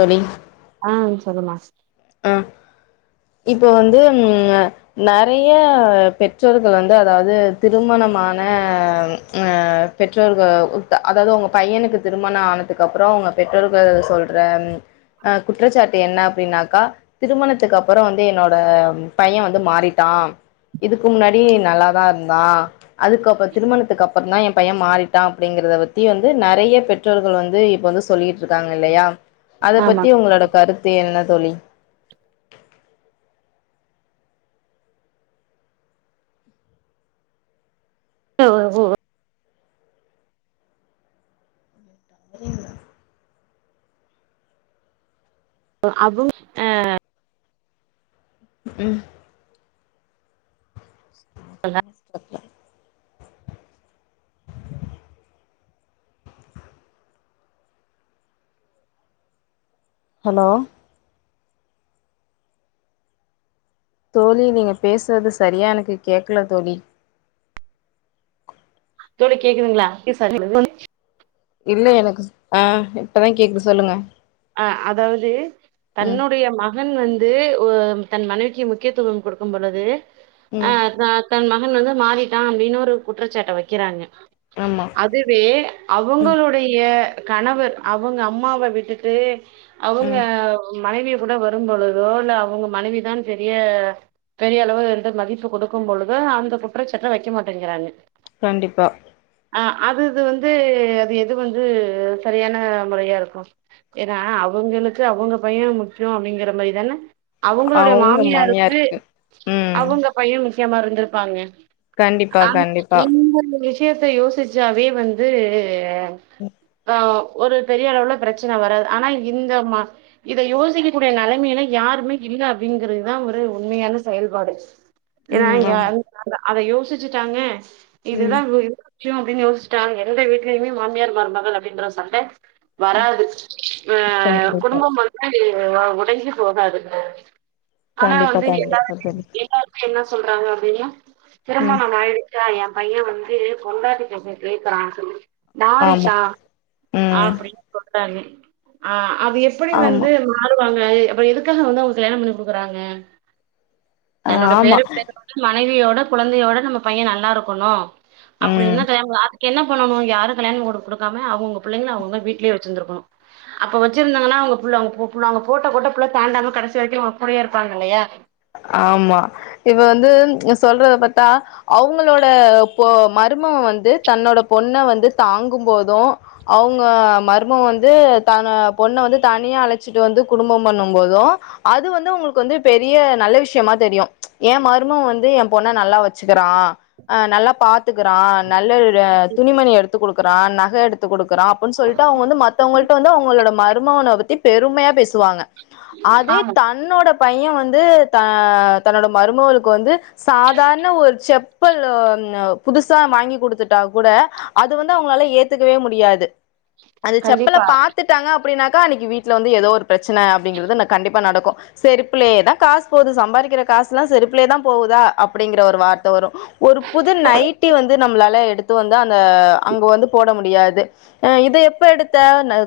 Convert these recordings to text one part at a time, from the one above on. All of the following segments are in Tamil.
தோழி ஆஹ் சொல்லுமா ஆ இப்போ வந்து ம் அ நறையா பெற்றோர்கள் வந்து அதாவது திருமணமான அஹ் பெற்றோர்கள் அதாவது உங்க பையனுக்கு திருமண ஆனதுக்குப்றோ அவுங்க பெற்றோர்கள் சொல்ற அஹ் குற்றச்சாட்டு என்ன அப்டின்னாக்கா திருமணத்துக்கப் அப்பறோ வந்து என்னோட பையன் வந்து மாறிட்டா இதுக்கு முன்னாடி நல்லாதா இருந்தான் அதுக்கப்ப திருமணத்துக்கப்றந்தா என் பையன் மாறிட்டான் அப்டிங்கிறத பத்தி வந்து நறைய பெற் றோர்கள் வந்து இப்ப வந்து சொல்லிட்ருக்காங்கில்லையா அத ஆமா பத்தி உங்களோட கருத்து என்ன தோழி எவ்ளவு [unintelligible] அ அவுங் அ ம் சொல்ல சொல்ல ஹலோ தோழி நீங்க பேசுறது சரியா எனக்கு கேக்கல தோழி தோழி கேக்குதுளா இல்ல எனக்கு சுத் ஆ இப்பதா கேக்குது சொல்லுங்க அ அதாவது ம் தன்னுடைய மகன் வந்து ஒ தன் மனைவிக்கி முக்கியத்துவம் குடுக்கும் பொழுது அ ம் த தன் மகன் வந்து மாறிட்டா அப்டின்னு ஒரு குற்றச்சாட்ட வைக்கிறாங்க ஆமா அதுவே ம் அவங்களுடைய கணவர் அவங்க அம்மாவ விட்டுட்டு அவங்க ம் மனைவிய கூட வரும் பொழுதோ இல்ல அவங்க மனைவிதான் பெரிய பெரிய அளவு என்ற மதிப்பு கொடுக்கும் பொழுது அந்த குற்றச்சாட்ட வைக்க மாட்டேங்கிறாங்க கண்டிப்பா ஆ அது இது வந்து அது எது வந்து சரியான முறையா இருக்கு ஏன்னா அவங்களுக்கு அவங்க பைய முக்கியோ அப்டிங்கிற மாரிதான அவங்களுடைய மாமியாருக்கு ம் அவங்க பைய முக்கியமா இருந்துருப்பாங்க கண்டிப்பா ஆம் கண்டிப்பா [unintelligible] விஷியத்த யோசிச்சாவே வந்து ஆ ஒரு பெரிய அளவுல பிரச்சன வராது ஆனா இந்த மா இத யோசிக்கக்கூடிய நெலமைல யாருமே இல்ல அப்டிங்கிறதுதா ஒரு உண்மையான செயல்பாடு ஏனா ம் இங்க அ ஆமா அந்த அத யோசிச்சிட்டாங்க ம் இதுதா வி ஷயோ அப்டின்னு யோசிச்சிட்டாங்க எந்த வீ்ட்லயுமே மாமியார் மருமகள் அப்டின்ற சண்ட வராது அ கண்டிப்பா குடும்பம் வந்து வ ஒடஞ்கசிபோகாது ஆனா கண்டிப்பா வந்து எல்லாரு கண்டிப்பா தோழி எல்லாருக்கு என்ன சொல்றாங்க அப்டின்னா ம் திருமணம் ஆய்டு கா எ பைய வந்து பொண்டாட்டி பேச்ச கேக்குறான் சொல்லி ஆமா மாறிட்டா ம் அப்டின் சொல்றாங்க ஆ அது எப்படி ஆமா வந்து மாறுவாங்க அப்ப எதுக்காக வந்து அவங்க கல்யாணம் பண்ணி குடுக்குறாங்க தன்னோட பேர ஆமா [unintelligible] மனைவியோட குழந்தையோட நம்ம பைய நல்லா இருக்கணு அப்படி ம் இருந்தா கல்யாணம் க் என்ன பண்ணணு யாரு கல்யாணம் பண்ணிக்குடு குடுக்காம அவங்கங்க பிள்ளைங்கள அவங்கங்க வீட்லே வச்சிருந்துருக்கணு அப்ப வச்சிருந்தாங்கன்னா அவங்க புள்ள அவங்க பு புள்ள அவங்க போட்ட கோட்ட புள்ள தாண்டாம கடைசி வரைக்கு அவங்க கூடையே இருப்பாங்க இல்லையா ஆமா இப்ப வந்து சொல்றத பாத்தா அவங்களோட போ மருமக வந்து தன்னோட பொண்ண வந்து தாங்கும் போதும் அவங்க மருமவ வந்து தன பொண்ண வந்து தனியா அழச்சிட்டு வந்து குடும்பம் பண்ணும் போதோ அது வந்து உங்களுக்கு வந்து பெரிய நல்ல விஷயமா தெரியு எ மருமவ வந்து எ பொண்ண நல்லா வச்சுக்கிறா நல்லா பார்த் த்துக்கிறா நல்ல துணிமணி எடுத்துக் குடுக்குறா நக எடுத் தத்து குடுக்குறா அப்டின் சொல்ட்டு அவங்க வந்து மத்தவங்கள்ட வந்து அவங்களோட மருமன பத்தி பெருமையா பேசுவாங்க அதே ஆமா தன்னோட பைய வந்து த தன்னோட மருமவளுக்கு வந்து சாதாரண ஒரு செப்பலு ஒன்னு புதுசா வாங்கி குடுத்துட்டா கூட அது வந்து அவங்களால ஏத்துக்கவே முடியாது அந்த செப்பல கண்டிப்பா பாத்துட் டாங்க அப்டின்னாக்க அன்னைக்கு வீட்ல வந்து ஏதோ ஒரு பிரச்சன அப்டிங்குறது கண்டிப்பா நடக்கு செருப்புலயே தா காசு போது சம்பாதிக்கிற காசு எல்லா செருப்புலே தா போகுதா அப்படிங்கிற ஒரு வார்த்த வரு ஒரு புது நைட்டி வந்து நம்மளால எடுத்து வந்து அந்த அங்க வந்து போட முடியாது அ இத எப்ப எடுத்த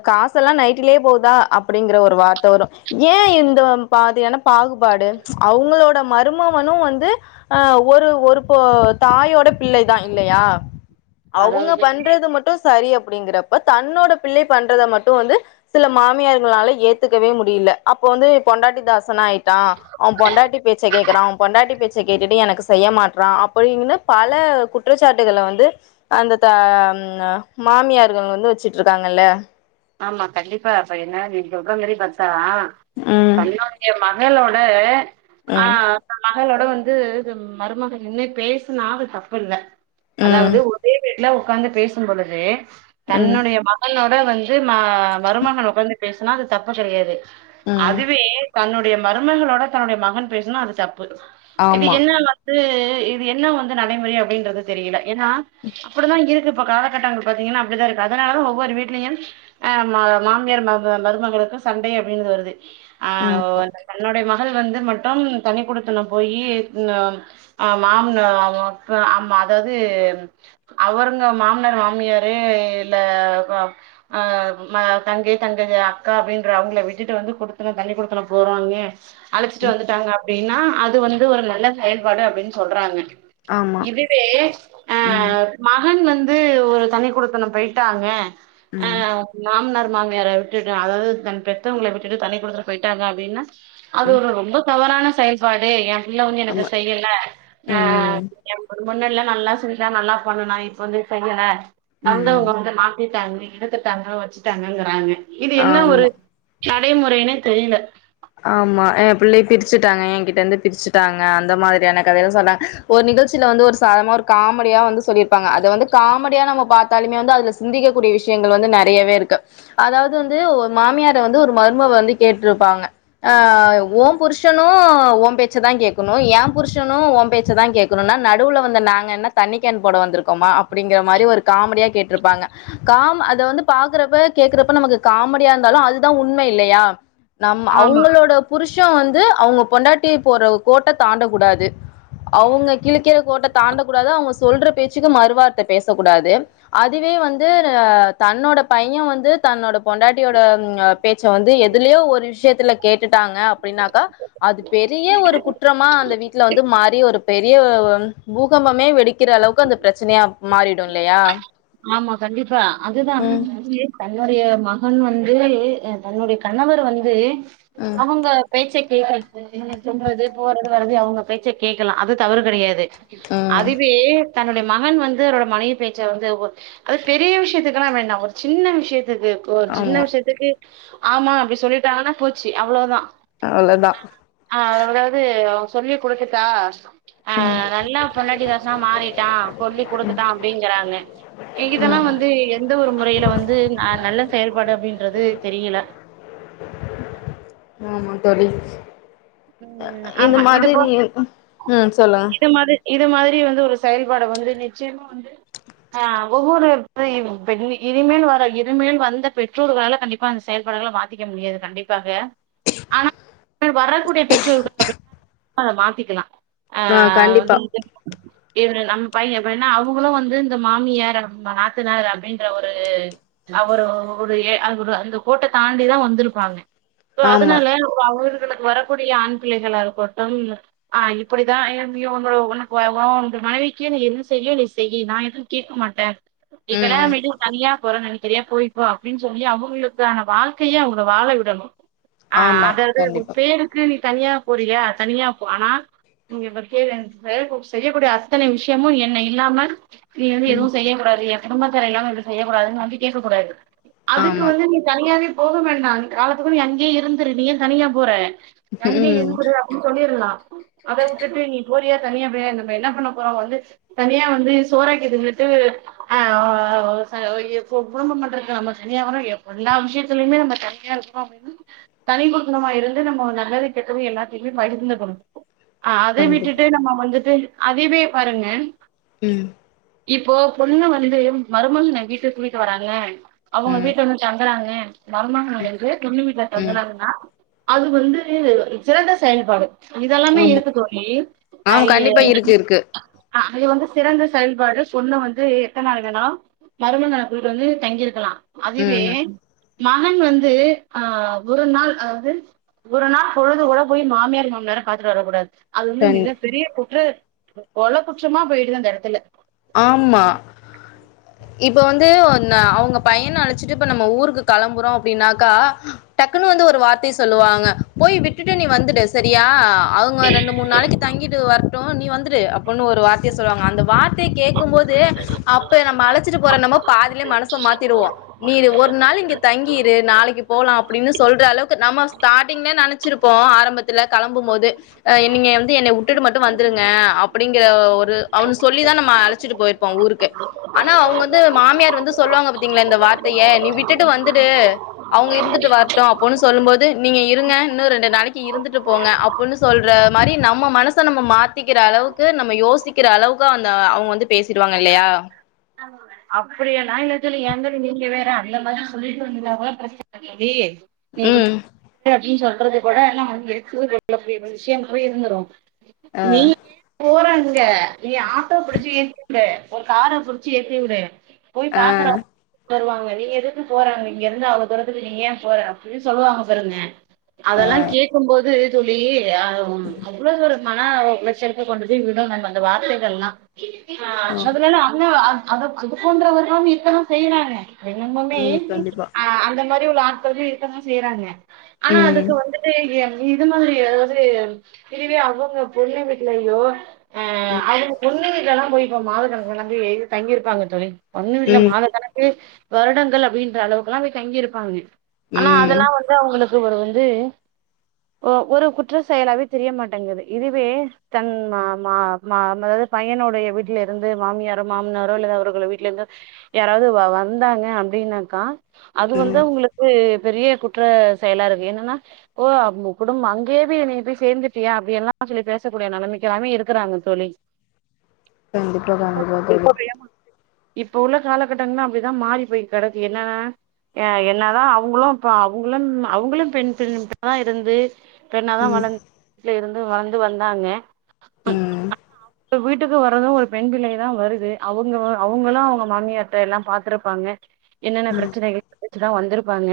காசு செல்லா நைட்டிலேயே போதா அப்படிங்கிற ஒரு வார்த்த வரு ஏ இந்த பாதியான பாகுபாடு அவங்களோட மருமவனு வந்து அ ஒரு ஒரு போ தாயோட பிள்ளை தா இல்லையா அவுங்க அதாவது பண்றது மட்டு சரி அப்படிங்கறப்ப தன்னோட பிள்ளை பண்றத மட்டு வந்து சில மாமியார்களால ஏத்துக்கவே முடியல அப்ப வந்து பொண்டாட்டிதாசனாயிட்டா அவ பொண்டாட்டி பேச்சை கேக்குறா அவ பொண்டாட்டி பேச்ச கேட்டுட்டு எனக்கு செய்ய மாற்றா அப்பிடின்னு பல குற்றச்சாட்டுக்கள வந்து அந்த த மாமியார்கள் வந்து வச்சுட்டு இருக்காங்கல்ல ஆமா கண்டிப்பா அப்ப என்ன நீ சொல்ற மாரி பாத்தா ம் தமிழ்நாட் எ மகளோட ஆ ம் இந்த மகளோட வந்து மருமகள் நின்னு பேசுனா அது தப்பு இல்ல ம் அதாவது ஒரே வீட்ல உக்காந்து பேசும்பொழுது ம் தன்னுடைய மகனோட வந்தெ து ம மருமகன ஒக்காந்து பேசுனா அது தப்பு கெடயாது ம் அதுவே தன்னுடைய மருமகளோட தன்னுடைய மகன் பேசுனா அது தப்பு இது ஆமா என்ன லா து இது என்ன வந்து நடைமுறை அப்டின்றது தெரியில என்னா அப்டிதா இருக்கு இப்பொ காலகட்டங்கள் பத்திங்கினா அப்டிதா இருக்கு அதனால ஒவ்வொரு வீட்லயும் அ மா மாமியார் மக மருமகளுக்கு சண்டை அப்டீன் வருது ஆ ஆமா தன்னுடை மகள் வந்து மட்டும் தனிக்குடுத்துனம் போயி ங்க அ மாம்னா அப்றொ அமா அதாது அவருங்க மாம்னார் மாமியாரே இல்ல அ ம தங்கை தங்க அக்கா அப்டின்ற அவங்ள விட்டுட்டு வந்து குடுத்தற தனி குடுத்துன போறாங்க அழச்சிட்டு வந்துட்டாங்க அப்டீனா அது வந்து ஒரு நல்ல செயல்பாடு அப்டீன் சொல்றாங்க ஆமா இதுவே அ ம் மகன் வந்து ஒரு தனிகுடுத்தனம் போய்ட்டாங்க அ ம் மாம்னாரு மாமியாரு ட்டுட்டு அதாது தன் பெத்தவங்கள விட்டுட்டு தனி குடுத்தனு போயிட்டாங்க அப்டீனா அது ம் ஒரு ரொம்ப தவறான செயல் பாடு ஏ புள்ள வந்து எனக்கு ஆமா செய்யல அ ம் ஏ முன்னாடில நல்லா செஞ்சா நல்லா பண்ணுனா இப்ப வந்து செய்யல ம் வந்தவங்க வந்து மாத்தி ட்டாங்க எடுத்துட்டாங்க வச்சுட்டாங்கங்கிறாங்க இது என்ன ஒரு ஆமா நடைமுறைன்னே தெரில ஆமா எ பிள்ளைய பிரிச்சுட்டாங்க என் கிட்ட இருந்து பிரிச்சுட்டாங்க அந்த மாரியான கதையலா சொன்னாங் ஒரு நிகழ்ச்சியில வந்து ஒரு சாதர்னமா ஒரு காமடியா வந்து சொல்லிருப்பாங்க அத வந்து காம டியா நம்ம பாத்தாலுமே வந்து அதுல சிந்திக்கக் கூடிய விஷயங்கள் வந்து நெறையவே இருக்கு அதாவது வந்து ஒரு மாமியார வந்து ஒரு மருமவ வந்து கேட்டுருப்பாங்க ஆ ஓம் புருஷனும் ஓ பேச்ச தா கேக்கணு எ புருஷனும் ஓ பேச்ச தா கேக்கணுனா நடுவுல வந்த நாங்க என்ன தண்ணி கேன் போட வந்திருக்கோமா அப்டிங்கிற மாரி ஒரு காமெடியா கேட்ருப்பாங்க காம் அத வந்து பாக்குறப்ப கேக்குறப்ப நமக்கு காமடியா இந்தாலு அதுதா உண்ம இல்லயா ஆமா அவுங்களோட புருஷ வந்து அவங்க பொண்டாட்டி போற கோட்ட தாண்ட குடாது அவுங்க கிழிக்கிற கோட்ட தாண்ட குடாது அவுங்க சொல்ற பேச்சுக்கு மறுவார்த்த பேச குடாது அதுவே வந்து தன்னோட பைய வந்து தன்னோட பொண்டாட்டியோட ம் அ பேச்ச வந்து எதுலியோ ஒரு விஷயத்துல கேட்டுட்டாங்க அப்டின்னாக்கா அது பெரிய ஒரு குற்றமா அந்த வீட்ல வந்து மாறி ஒரு பெரிய பூகம்பமே வெடிக்கிற அளவுக்கு அந்த பிரச்சனையா மாறிடு இல்லயா ஆமா கண்டிப்பா அதுதா எ தன்னுடைய மகன் வந்து தன்னுடைய கணவர் வந்து ம் அவுங்க பேச்ச கேக்கல [unintelligible] தூங்குறது போறது வரது அவுங்க பேச்ச கேட்கலா அது தவறு கெடயாது ம் அதுவே தன்னுடைய மகன் வந்து அவரோட மனைவி பேச்ச வந்து ஒ அத் பெரிய விஷ்யத்துக்கெல்லா வேண்டா ஒர் சின்ன விஷ்யத்துக்கு ஒர் சின்ன ஆமா விஷ்யத்துக்கு ஆமா அப்டி சொல்லிடாங்கன்னா போச்சி அவ்ளோதா அவ்ளோதா ஆ அதாவ்து அவ சொல்லி குடுத்துட்டா ஆ நல்லா பொன்டாட்டிதாஸ்னா மாறிட்டா சொல்லி குடுத்துட்டா அப்டிங்கறாங்க இதெல்லா ம் வந்து எந்த ஒரு முறையில வந்து அ நல்ல செயல்பாடு அப்டின்றது தெரியல ஆமா தோழி ம் இது ஆமா மாதிரி போ நீ ம் சொல்லு இது மாதிரி இது மாதிரி வந்து ஒரு செயல்பாட வந்து நிச்சயமா வந்து [inaudible] அ ஒவ்வொரு [unintelligible] இனிமேல் வர இருமேல் வந்த பெற்றோர்களால கண்டிப் ப்பா அந் செயல்பாடுகள்ளா மாத்திக்க முடியாது கண்டிப்பாக ஆனா வரக்கூடிய பெற்றோர்க அப்டி அத மாத்திக்கலா அ ஆ கண்டிப்பா வந்து [inaudible] இவுரு நம்ம பைய அப்டின்னா அவங்களு வந்து இந்த மாமியார் நாத்தனார் அப்டின்ற ஒரு அவரோ ஒரு எ ஒரு அந்த கோட்ட தாண்டிதா வந்திருப்பாங்க ஆமா அதுனால அவர்களுக்கு வரக்கூடிய ஆண் பிள்ளைகளா இருக்கட்டு அ இப்படிதா உன்னோட உனக்கு உன் வீட்டு மனைவிக்கு நீ எது செய்வியோ நீ செய்யு நா எது கேக்க மாட்டே நீ ம் கல்யாணோ பண்ணிட்டு தனியா போறேன்னு நினைக் தனியா போய்கோ அப்டின்னு சொல்லி அவங்களுக்கான வாழ்க்கைய அவங்க வாழ விடணு அ ஆமா அது அது கண்டிப்பா பேருக்கு நீ தனியா போறியா தனியா போ ஆனா இங்க பாத்தியா இல்லையா செய்யக் கூடி செய்யக்கூடிய அத்தனை விஷயமு என்ன இல்லாம நீ வந்து எதுவு செய்யக் கூடாது என் குடும்பத்தினரு இல்லாம எந்து செய்யக் கூடாதுன்னு வந்து கேக்க கூடாது அதுக்கு ஆமா வந்து நீ தனியாவே போக வேண்டா நீ காலத்துக்கு நீ அங்கயே இருந்துரு நீ தனியா போற அங்கேயே ம் இருந்துரு சொல்லிரலா அத உட்டுட்டு நீ போரியா தனியா போ நம்ம என்ன பண்ண போறோ வந்து தனியா வந்து சோறக்கி தின்னுட்டு அ குடும்பம் பண்றதுக்கு நம்ம தனியாகூட எப்ப எல்லா விஷயத்திலயுமே நம்ம தனியா இருக்கணு அப்டின்னா தனி குடுத்தணுமா இருந்து நம்ம நல்லது [unintelligible] எல்லாத்தையுமே பகிர்ந்துக்கணு அத கண்டிப்பா விட்டுட்டு நம்ம வந்துட்டு அதுவே பாருங்க ம் இப்போ பொண்ணு வந்து மருமகனை வீட்டுக்கு கூட்டிட்டு வராள அவங்க ம் வீட்ல வந்து தங்குறாங்க மருமகங்க வந்து பொண்ணு வீட்ல ம் தங்கறாங்கன்னா அது வந்து ந்து சிறந்த செயல்பாடு இதெல்லாமே ஆமா இருக்கு தோழி ஆ ஐய கண்டிப்பா இருக்கு இருக்கு அ அது வந்து சிறந்த செயல்பாடு பொண்ணு வந்து எத்தனநாள் வேணா மருமகன கூட்டு வந்து தங்கிருக்கலா அதுவே ம் மகன் வந்து ஆ ஒரு நாள் அதாவ்து ஒரு நாள் பொழுது கூட போய் மாமியார் மாம்னார பாத்துட்டு வரக்கூடாது அது வந்து கண் மிக பெரிய குற்று கொள குற்றமா போய்டுது அந்த எடத்துல ஆம்மா இப்ப வந்து ந அவுங்க பைய்ன அழச்சிட்டு இப்ப நம்ம ஊருக்கு களம்புறோ அப்டின்னாக்கா டக்குன்னு வந்து ஒரு வார்த்தைய சொல்லுவாங்க போயி விட்டுட்டு நீ வந்துடு செரியா அவுங்க ரெண்டு மூணு நாளைக்கு தங்கிட்டு வரட்டு நீ வந்துடு அப்பன்னு ஒரு வார்த்தைய சொல்லுவாங்க அந்த வார்த்தைய கேக்கும் போது து அப்ப நம்ம அழைச்சிட்டு போற என்னமோ பாதிலயே மனச மாத்திடுவோ நீனு ஒரு நாள் இங்க தங்கியிரு நாளைக்கு போலா அப்படின்னு சொல்ற அளவுக்கு நம்ம ஸ்டார்டிங்ல நினைச்சிருப்போ ஆரம்பத்துல கிளம்பும் போது அ நீங்க வந்து என்ன உட்டுட்டு மட்டும் வந்துடுங்க அப்படிங்கற ஒரு அவனு சொல்லிதா நம் ம அழைச்சிட்டு போயிருப்போ ஊருக்கு ஆனா அவுங்க வந்து மாமியார் வந்து சொல்லுவாங்க பாத்தீங்களா இந்த வார்த்தைய நீ விட்டுட்டு வந்துடு அவுங்க இருந்துட்டு வரட்டு அப்புன்னு சொல்லும் போது நீங்க இருங்க இன்னு ரெண்டு நாளைக்கு இருந்துட்டு போங்க அப் புனு சொல்ற மாறி நம்ம மனச நம்ம மாத்திக்கிற அளவுக்கு நம்ம யோசிக்கிற அளவுக்கு அந் த அவுங்க வந்து பேசிடுவாங்க இல்லையா அப்படியெல்லா இல்ல தோழி ஏன் தோழி நீங்க வேற அந்த மாரில்லா சொல்லிட்டு வந்து எவ்ளோ பிரச்சன அப்டி நீ ம் குடுத் ஏ அப்படின்னு சொல்றது கூட [unintelligible] இவ்ளோ பெரிய விஷயம் போய் இருந்துரு நீ ஏன் போற அங்க நீ ஆட்டோ புடிச்சு ஏத்தி விடு ஒரு கார புடிச் சி ஏத்தி விடு போய் பாக்கறா வருவாங்க நீங்க எதுக்கு போற அங்க இங்க இருந்து அவ்ளோ தூரத்துக்கு நீ ஏன் போற அப்படின்னு சொல்லுவாங்க பாருங்க அதெல்லா கேக்கும் போது தோழி அ அவ்ளோ தூர மன உளைச்சலுக்கு கொண்டுபோய் விடுங்க அந்த வார்த்தைகள்லா ஆ அதுலலா அங்க அத அது போன்றவர்களும் இருக்கத்தான் செய்றாங்க இன்னமுமே ம் கண்டிப்பா அந்த மாரி உள்ள ஆட்களுமே இருக்கதா செய்றாங்க ஆனா ம் அதுக்கு வந்துட்டு இது மாறி அதாவது இதுவே அவுங்க பொண்ணு வீட்லையோ அ ம் அது பொண்ணு வீட்லலா போயி இப்ப மாத கணக்குலலா போய் தங்கியிருப்பாங்க தோழி பொண்ணு வீட்ல ம் மாதக் கணக்கு வருடங்கள் அப்படின்ற அளவுக்கெல்லா போயி தங்கியிருப்பாங்க ஆனா ம் அதெல்லா வந்து அவுங்களுக்கு ஒரு வந்து ஒ ஒரு குற்ற செயலாவே தெரிய மாட்டேங்குது இதுவே தன் மா மா மா என்னது பையனுடைய வீட்ல இருந்து மாமியாரும் மாமனாரோ இல்லது அவர்கள வீட்ல இருந்து யாராவது வந்தாங்க அப்படின்னாக்கா அது வந்து உங்களுக்கு பெரிய குற்ற செயலா இருக்கு என்னன்னா ஓ குடும்ப அங்கேயே நீ போய் சேந்துட்டியா அப்படி எல்லாம் சொல்லி பேசக்கூடிய நிலைமைக்கல்லாமே இருக்குறாங்க தோழி கண்டிப்பா இப்ப கண்டிப்பா தோழி இப்ப உள்ள காலகட்டங்கள்ல அப்படிதா மாறி போய் கெடக்கு என்னன்னா அ என்னாதா அவங்களு இப்ப அவங்களும் அவங்களும் பெண் பென் பெண்ணா இருந்து பெண்ணாதா ம் வளர் வீட்ல இருந்து வளர்ந்து வந்தாங்க ம் இப்ப வீட்டுக்கு வரது ஒரு பெண் பிள்ளை தா வருது அவுங்க அவுங்களும் அவுங்க மாமியார்ட்ட எல்லாம் பாத்துருப்பாங்க என்னென்ன ம் பிரச்சனைகள் வெச்சுதா வந்திருப்பாங்க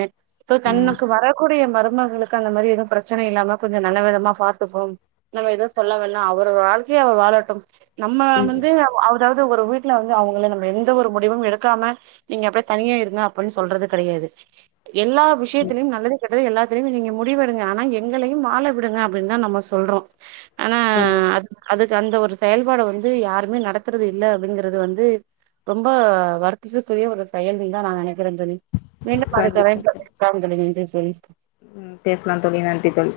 சோ ம் தன்னுக்கு வரக்கூடிய மருமகளுக் கு அந்த மாதிரி எதுவு பிரச்சனை இல்லாம கொஞ்ச நல்ல விதமா பாத்துப்போம் நம்ம எதோ சொல்லாம்லா அவர் வாழ்க்கைய அவர் வாழட்டும் நம்ம வந்து அவ அதாவது ஒரு வீட்ல வந்து அவுங்கள நம்ம எந்த ஒரு முடிவும் எடுக்காம நீங்க அப்படியே தனியா இருங்க அப்படின்னு சொல்றது கிடையாது எல்லா ம் விஷயத்திலயும் நல்லது கெட்டது எல்லாத்துலையும் நீங்க முடிவு எடுங்க ஆனா எங்களையும் வாழ விடுங்க அப்படின்னு தா நம்ம சொல்றோ ஆனா கண்டிப்பா அது அதுக்கு அந்த ஒரு செயல்பாட வந்து யாருமே நடத்துறது இல்ல அப்படிங்கறது வந்து ரொம்ப வருத்ததற்குரிய ஒரு செயல்வி தா நா நினைக்கிறே தோழி மீண்டும் அடுத்த கண்டிப்பா அழைப்புல பேசலாம் தோழி நன்றி தோழி ம் பேசலாம் தோழி நன்றி தோழி